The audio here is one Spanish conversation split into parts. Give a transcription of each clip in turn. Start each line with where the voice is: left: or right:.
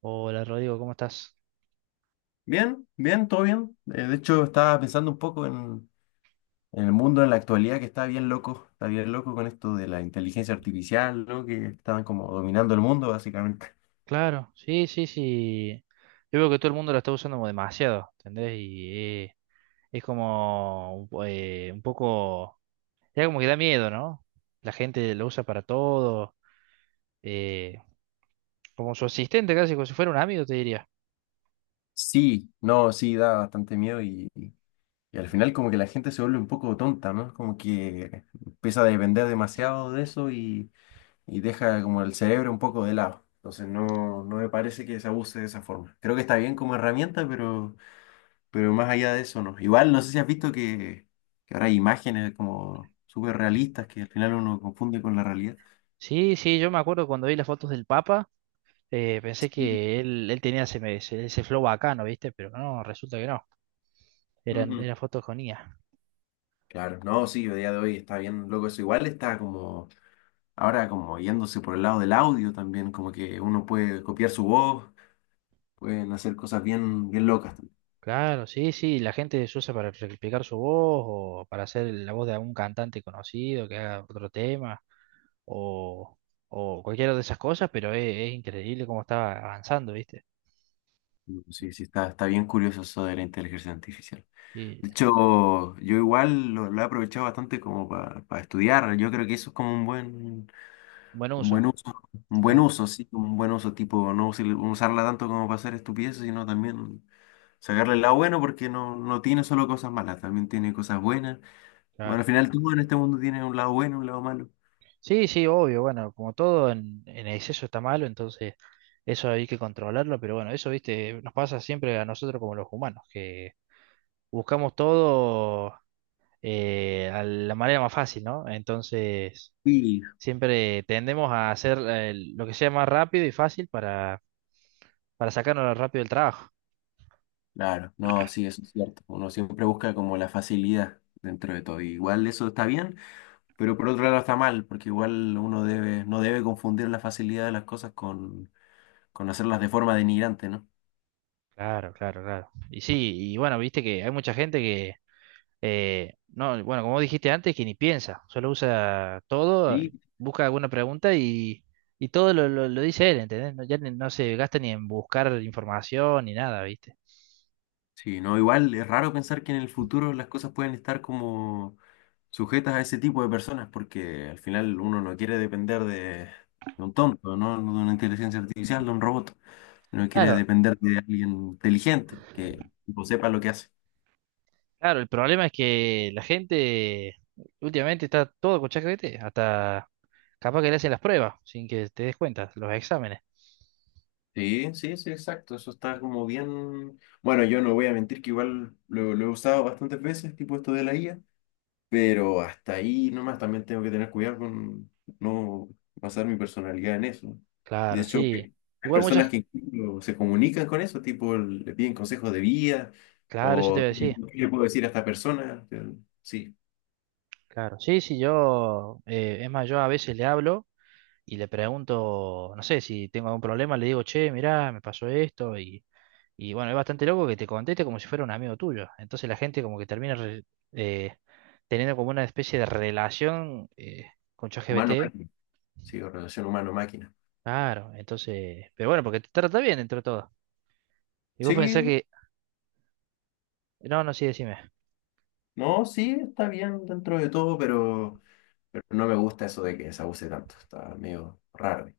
right: Hola Rodrigo, ¿cómo estás?
left: Bien, bien, todo bien. De hecho, estaba pensando un poco en el mundo en la actualidad que está bien loco con esto de la inteligencia artificial, ¿no? Que estaban como dominando el mundo, básicamente.
right: Claro, sí, sí, sí. Yo veo que todo el mundo la está usando como demasiado, ¿entendés? Es como un poco, ya como que da miedo, ¿no? La gente lo usa para todo, eh, como su asistente casi, como si fuera un amigo, te diría.
left: Sí, no, sí, da bastante miedo y al final como que la gente se vuelve un poco tonta, ¿no? Como que empieza a depender demasiado de eso y deja como el cerebro un poco de lado. Entonces no, no me parece que se abuse de esa forma. Creo que está bien como herramienta, Pero más allá de eso, no. Igual, no sé si has visto que ahora hay imágenes como súper realistas que al final uno confunde con la realidad.
right: Sí, sí, yo me acuerdo cuando vi las fotos del Papa, pensé
left: Sí.
right: que él tenía ese flow bacano, ¿viste? Pero no, resulta que no, eran,
left: Ujú.
right: eran fotos con IA.
left: Claro, no, sí, a día de hoy está bien loco eso. Igual está ahora como yéndose por el lado del audio también, como que uno puede copiar su voz, pueden hacer cosas bien, bien locas. También.
right: Claro, sí, sí, la gente se usa para replicar su voz o para hacer la voz de algún cantante conocido que haga otro tema o, o cualquiera de esas cosas, pero es increíble cómo está avanzando, ¿viste?
left: Sí, sí, está bien curioso eso de la inteligencia artificial.
right: Sí,
left: De hecho, yo igual lo he aprovechado bastante como para estudiar. Yo creo que eso es como
right: buen
left: un
right: uso,
left: buen uso, un buen
right: claro,
left: uso, sí, un buen uso, tipo, no usar- usarla tanto como para hacer estupideces, sino también sacarle el lado bueno, porque no, no tiene solo cosas malas, también tiene cosas buenas. Bueno, al
right: claro.
left: final todo en este mundo tiene un lado bueno, un lado malo.
right: Sí, sí, obvio, bueno, como todo en exceso está malo, entonces eso hay que controlarlo, pero bueno, eso, ¿viste? Nos pasa siempre a nosotros como los humanos, que buscamos todo a la manera más fácil, ¿no? Entonces…
left: Sí,
right: Siempre tendemos a hacer lo que sea más rápido y fácil para sacarnos rápido del trabajo.
left: claro, no, sí, eso es cierto. Uno siempre busca como la facilidad dentro de todo. Igual eso está bien, pero por otro lado está mal, porque igual uno debe, no debe confundir la facilidad de las cosas con hacerlas de forma denigrante, ¿no?
right: Claro, claro, claro. Y sí, y bueno, viste que hay mucha gente que, no, bueno, como dijiste antes, que ni piensa, solo usa todo,
left: Sí.
right: busca alguna pregunta y todo lo dice él, ¿entendés? No, ya ni- no se gasta ni en buscar información ni nada, ¿viste?
left: Sí, no, igual es raro pensar que en el futuro las cosas pueden estar como sujetas a ese tipo de personas, porque al final uno no quiere depender de un tonto, ¿no? No. De una inteligencia artificial, de un robot. Uno quiere
right: Claro,
left: depender de alguien inteligente que tipo, sepa lo que hace.
right: claro, el problema es que la gente últimamente está todo con ChatGPT, hasta capaz que le hacen las pruebas sin que te des cuenta, los exámenes.
left: Sí, sí, sí, exacto. Eso está como bien. Bueno, yo no voy a mentir que igual lo he usado bastantes veces, tipo esto de la IA. Pero hasta ahí nomás también tengo que tener cuidado con no basar mi personalidad en eso. De
right: Claro,
left: hecho,
right: sí.
left: que hay
right: Igual muchas,
left: personas que incluso se comunican con eso, tipo le piden consejos de vida
right: claro, eso te iba
left: o
right: a
left: qué
right: decir.
left: qué le puedo decir a esta persona. Sí,
right: Claro, sí, sí, yo, es más, yo a veces le hablo y le pregunto, no sé, si tengo algún problema, le digo, che, mirá, me pasó esto y bueno, es bastante loco que te conteste como si fuera un amigo tuyo. Entonces la gente como que eh, teniendo como una especie de relación con ChatGPT.
left: humano-máquina. Sí, o relación humano-máquina.
right: Claro, entonces, pero bueno, porque te trata bien entre todo. Y vos pensás
left: Sí,
right: que, no, no, sí, decime.
left: no, sí, está bien dentro de todo, pero no me gusta eso de que se abuse tanto. Está medio raro.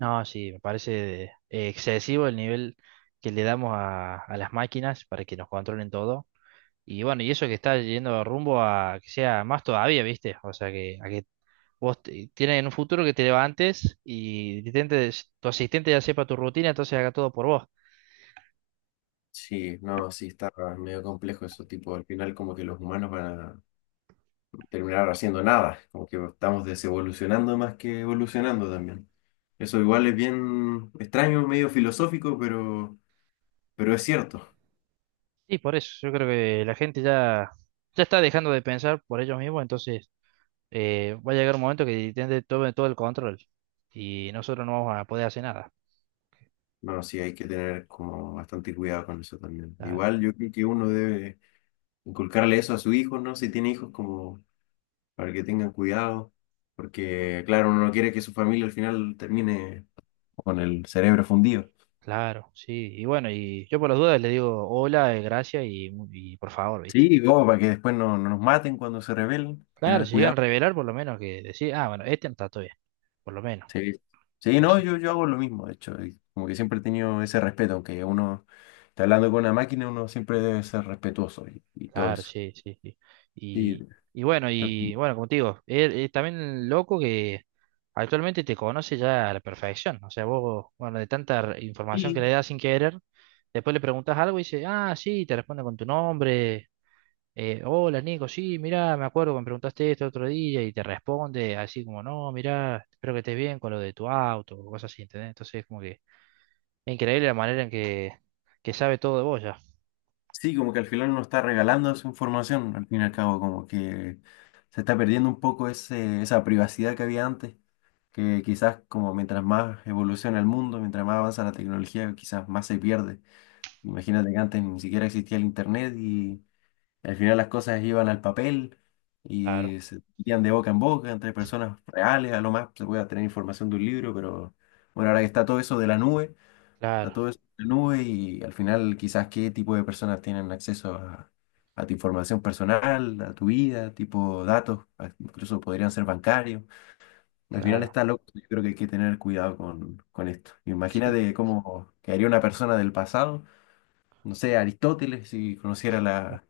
right: No, sí, me parece excesivo el nivel que le damos a las máquinas para que nos controlen todo. Y bueno, y eso que está yendo rumbo a que sea más todavía, ¿viste? O sea, que, a que vos te- tienes en un futuro que te levantes y te intentes- tu asistente ya sepa tu rutina, entonces haga todo por vos.
left: Sí, no, sí, está medio complejo eso, tipo, al final como que los humanos van a terminar haciendo nada, como que estamos desevolucionando más que evolucionando también. Eso igual es bien extraño, medio filosófico, pero es cierto.
right: Y por eso, yo creo que la gente ya, ya está dejando de pensar por ellos mismos, entonces va a llegar un momento que Nintendo tome todo el control y nosotros no vamos a poder hacer nada.
left: No, sí, hay que tener como bastante cuidado con eso también.
right: Claro,
left: Igual yo creo que uno debe inculcarle eso a su hijo, ¿no? Si tiene hijos, como para que tengan cuidado, porque claro, uno no quiere que su familia al final termine con el cerebro fundido.
right: claro, sí. Y bueno, y yo por las dudas le digo hola, gracias y, mu- y por favor, ¿viste?
left: Sí, como para que después no, no nos maten cuando se rebelen,
right: Claro,
left: tener
right: si llegan a
left: cuidado.
right: revelar, por lo menos que decir, ah, bueno, este no está todavía, por lo menos.
left: Sí, sí, no,
right: Eso.
left: yo hago lo mismo, de hecho, y como que siempre he tenido ese respeto, aunque uno está hablando con una máquina, uno siempre debe ser respetuoso y todo
right: Claro,
left: eso.
right: sí, sí, sí.
left: Sí,
right: Y,
left: está-
right: y bueno, como te digo, es también loco que actualmente te conoce ya a la perfección. O sea, vos, bueno, de tanta re- información que
left: y
right: le das sin querer, después le preguntas algo y dice, ah, sí, te responde con tu nombre. Hola, Nico, sí, mirá, me acuerdo que me preguntaste esto otro día y te responde así como, no, mirá, espero que estés bien con lo de tu auto o cosas así, ¿entendés? Entonces, es como que es increíble la manera en que sabe todo de vos ya.
left: sí, como que al final uno está regalando su información, al fin y al cabo, como que se está perdiendo un poco esa privacidad que había antes, que quizás como mientras más evoluciona el mundo, mientras más avanza la tecnología, quizás más se pierde. Imagínate que antes ni siquiera existía el internet. Al final las cosas iban al papel
right: Claro,
left: y se metían de boca en boca entre personas reales, a lo más se puede tener información de un libro, pero bueno, ahora que está todo eso de la nube, está
right: claro,
left: todo eso de la nube y al final quizás qué tipo de personas tienen acceso a tu información personal, a tu vida, tipo datos, incluso podrían ser bancarios. Al final
right: claro.
left: está loco, yo creo que hay que tener cuidado con esto.
right: Sí.
left: Imagínate cómo quedaría una persona del pasado, no sé, Aristóteles, si conociera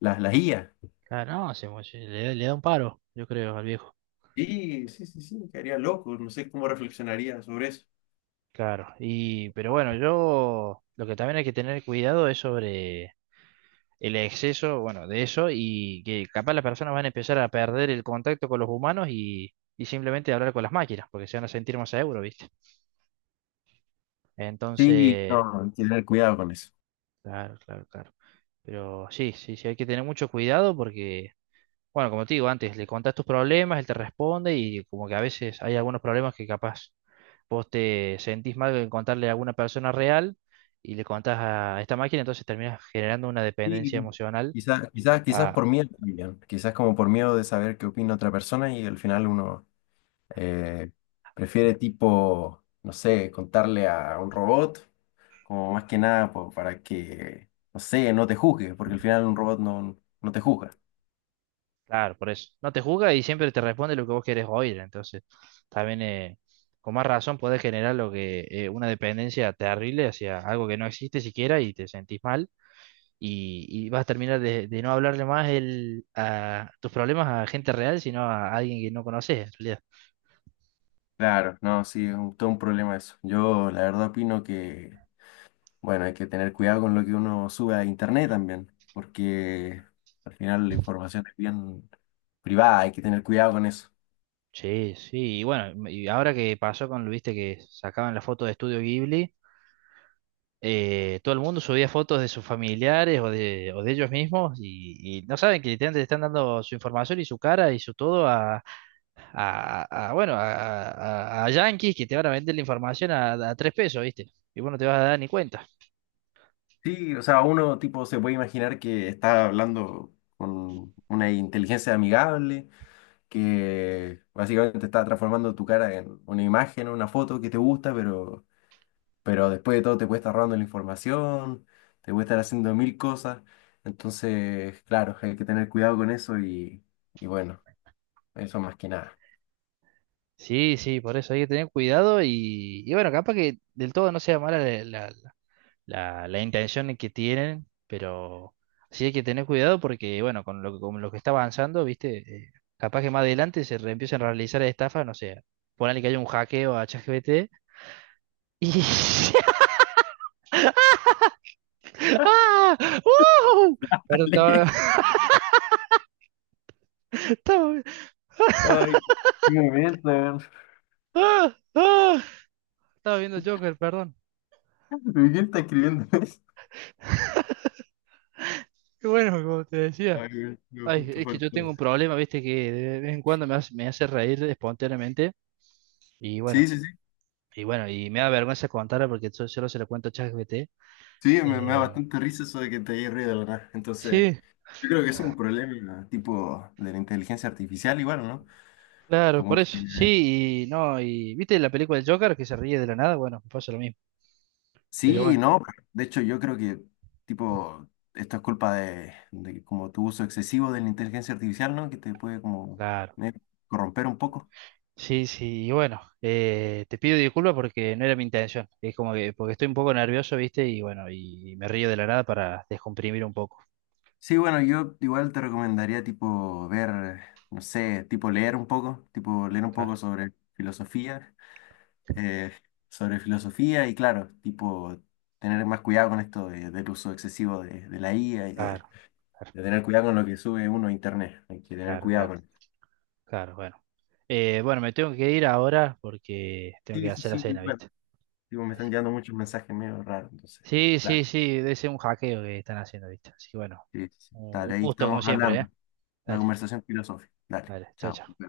left: las IA.
right: Claro, no, se mo- le da un paro, yo creo, al viejo.
left: Sí, sí, sí, sí, me quedaría loco, no sé cómo reflexionaría sobre eso.
right: Claro, y pero bueno, yo lo que también hay que tener cuidado es sobre el exceso, bueno, de eso y que capaz las personas van a empezar a perder el contacto con los humanos y simplemente hablar con las máquinas, porque se van a sentir más seguros, ¿viste?
left: Sí,
right: Entonces,
left: no, hay que tener cuidado con eso.
right: claro, claro, claro. Pero sí, sí, sí, hay que tener mucho cuidado porque, bueno, como te digo antes, le contás tus problemas, él te responde y como que a veces hay algunos problemas que capaz vos te sentís mal en contarle a alguna persona real y le contás a esta máquina, entonces terminas generando una dependencia
left: Sí.
right: emocional
left: Quizás, quizás, quizás
right: a,
left: por miedo también, quizás como por miedo de saber qué opina otra persona y al final uno eh, prefiere tipo, no sé, contarle a un robot, como más que nada para que, no sé, no te juzgue, porque al final un robot no, no te juzga.
right: claro, por eso. No te juzga y siempre te responde lo que vos querés oír, entonces también con más razón podés generar lo que una dependencia terrible hacia algo que no existe siquiera y te sentís mal y vas a terminar de no hablarle más el, a tus problemas a gente real, sino a alguien que no conoces, realidad.
left: Claro, no, sí, es un- todo un problema eso. Yo la verdad opino que bueno, hay que tener cuidado con lo que uno sube a internet también, porque al final la información es bien privada, hay que tener cuidado con eso.
right: Sí, sí, y bueno, y ahora que pasó con, viste, que sacaban la foto de Estudio Ghibli, todo el mundo subía fotos de sus familiares o de ellos mismos y no saben que literalmente le están dando su información y su cara y su todo a- bueno, a yanquis que te van a vender la información a tres pesos, viste, y vos no te vas a dar ni cuenta.
left: Sí, o sea, uno tipo se puede imaginar que está hablando con una inteligencia amigable, que básicamente está transformando tu cara en una imagen, una foto que te gusta, pero después de todo te puede estar robando la información, te puede estar haciendo mil cosas. Entonces, claro, hay que tener cuidado con eso y bueno, eso más que nada.
right: Sí, sí, por eso hay que tener cuidado y bueno, capaz que del todo no sea mala la, la- la intención que tienen, pero sí hay que tener cuidado porque, bueno, con lo que está avanzando, ¿viste? Eh, capaz que más adelante se re- empiezan a realizar estafas, no sé, ponele que haya un hackeo a ChatGPT y… ¡Ah! ¡Wow! Perdón, estaba,
left: Dale.
right: estaba,
left: Ay, qué momento, weón.
right: ¡Ah! ¡Ah! Estaba viendo Joker, perdón.
left: ¿Y quién está escribiendo eso?
right: Qué bueno, como te decía.
left: Ay, weón, lo
right: Ay,
left: justo
right: es que yo tengo
left: faltó.
right: un problema, viste, que de vez en cuando me hace reír espontáneamente. Y
left: Sí,
right: bueno,
left: sí, sí.
right: y bueno, y me da vergüenza contarlo porque yo solo se lo cuento a ChatGPT.
left: Sí, me da
right: Eh,
left: bastante risa eso de que te hayas reído, la verdad. Entonces,
right: Sí,
left: yo creo que es un problema tipo de la inteligencia artificial igual, ¿no?
right: claro,
left: Como
right: por
left: que
right: eso. Sí, y no, y ¿viste la película del Joker que se ríe de la nada? Bueno, me pasa lo mismo. Pero
left: sí,
right: bueno,
left: no. De hecho, yo creo que tipo esto es culpa de como tu uso excesivo de la inteligencia artificial, ¿no? Que te puede como
right: claro.
left: eh, corromper un poco.
right: Sí, sí, y bueno, te pido disculpas porque no era mi intención. Es como que, porque estoy un poco nervioso, ¿viste? Y bueno, y me río de la nada para descomprimir un poco.
left: Sí, bueno, yo igual te recomendaría tipo ver, no sé, tipo leer un poco, tipo leer un poco
right: Claro,
left: eh, sobre filosofía y claro, tipo tener más cuidado con esto del uso excesivo de la IA
right: claro, claro,
left: de tener cuidado con lo que sube uno a internet, hay que tener
right: claro,
left: cuidado
right: claro,
left: con...
right: claro, bueno. Bueno, me tengo que ir ahora porque tengo que
left: Sí, sí,
right: hacer la
left: sí,
right: cena,
left: igual.
right: ¿viste?
left: Tipo, me están
right: Así.
left: llegando muchos mensajes medio raros, entonces,
right: Sí, sí,
left: claro.
right: sí, debe ser un hackeo que están haciendo, ¿viste? Así que bueno,
left: Sí, sí, sí.
right: un
left: Dale, ahí
right: gusto
left: estamos
right: como siempre, ¿eh?
left: hablando, una
right: Dale,
left: conversación filosófica. Dale,
right: dale, chao,
left: chao.
right: chao.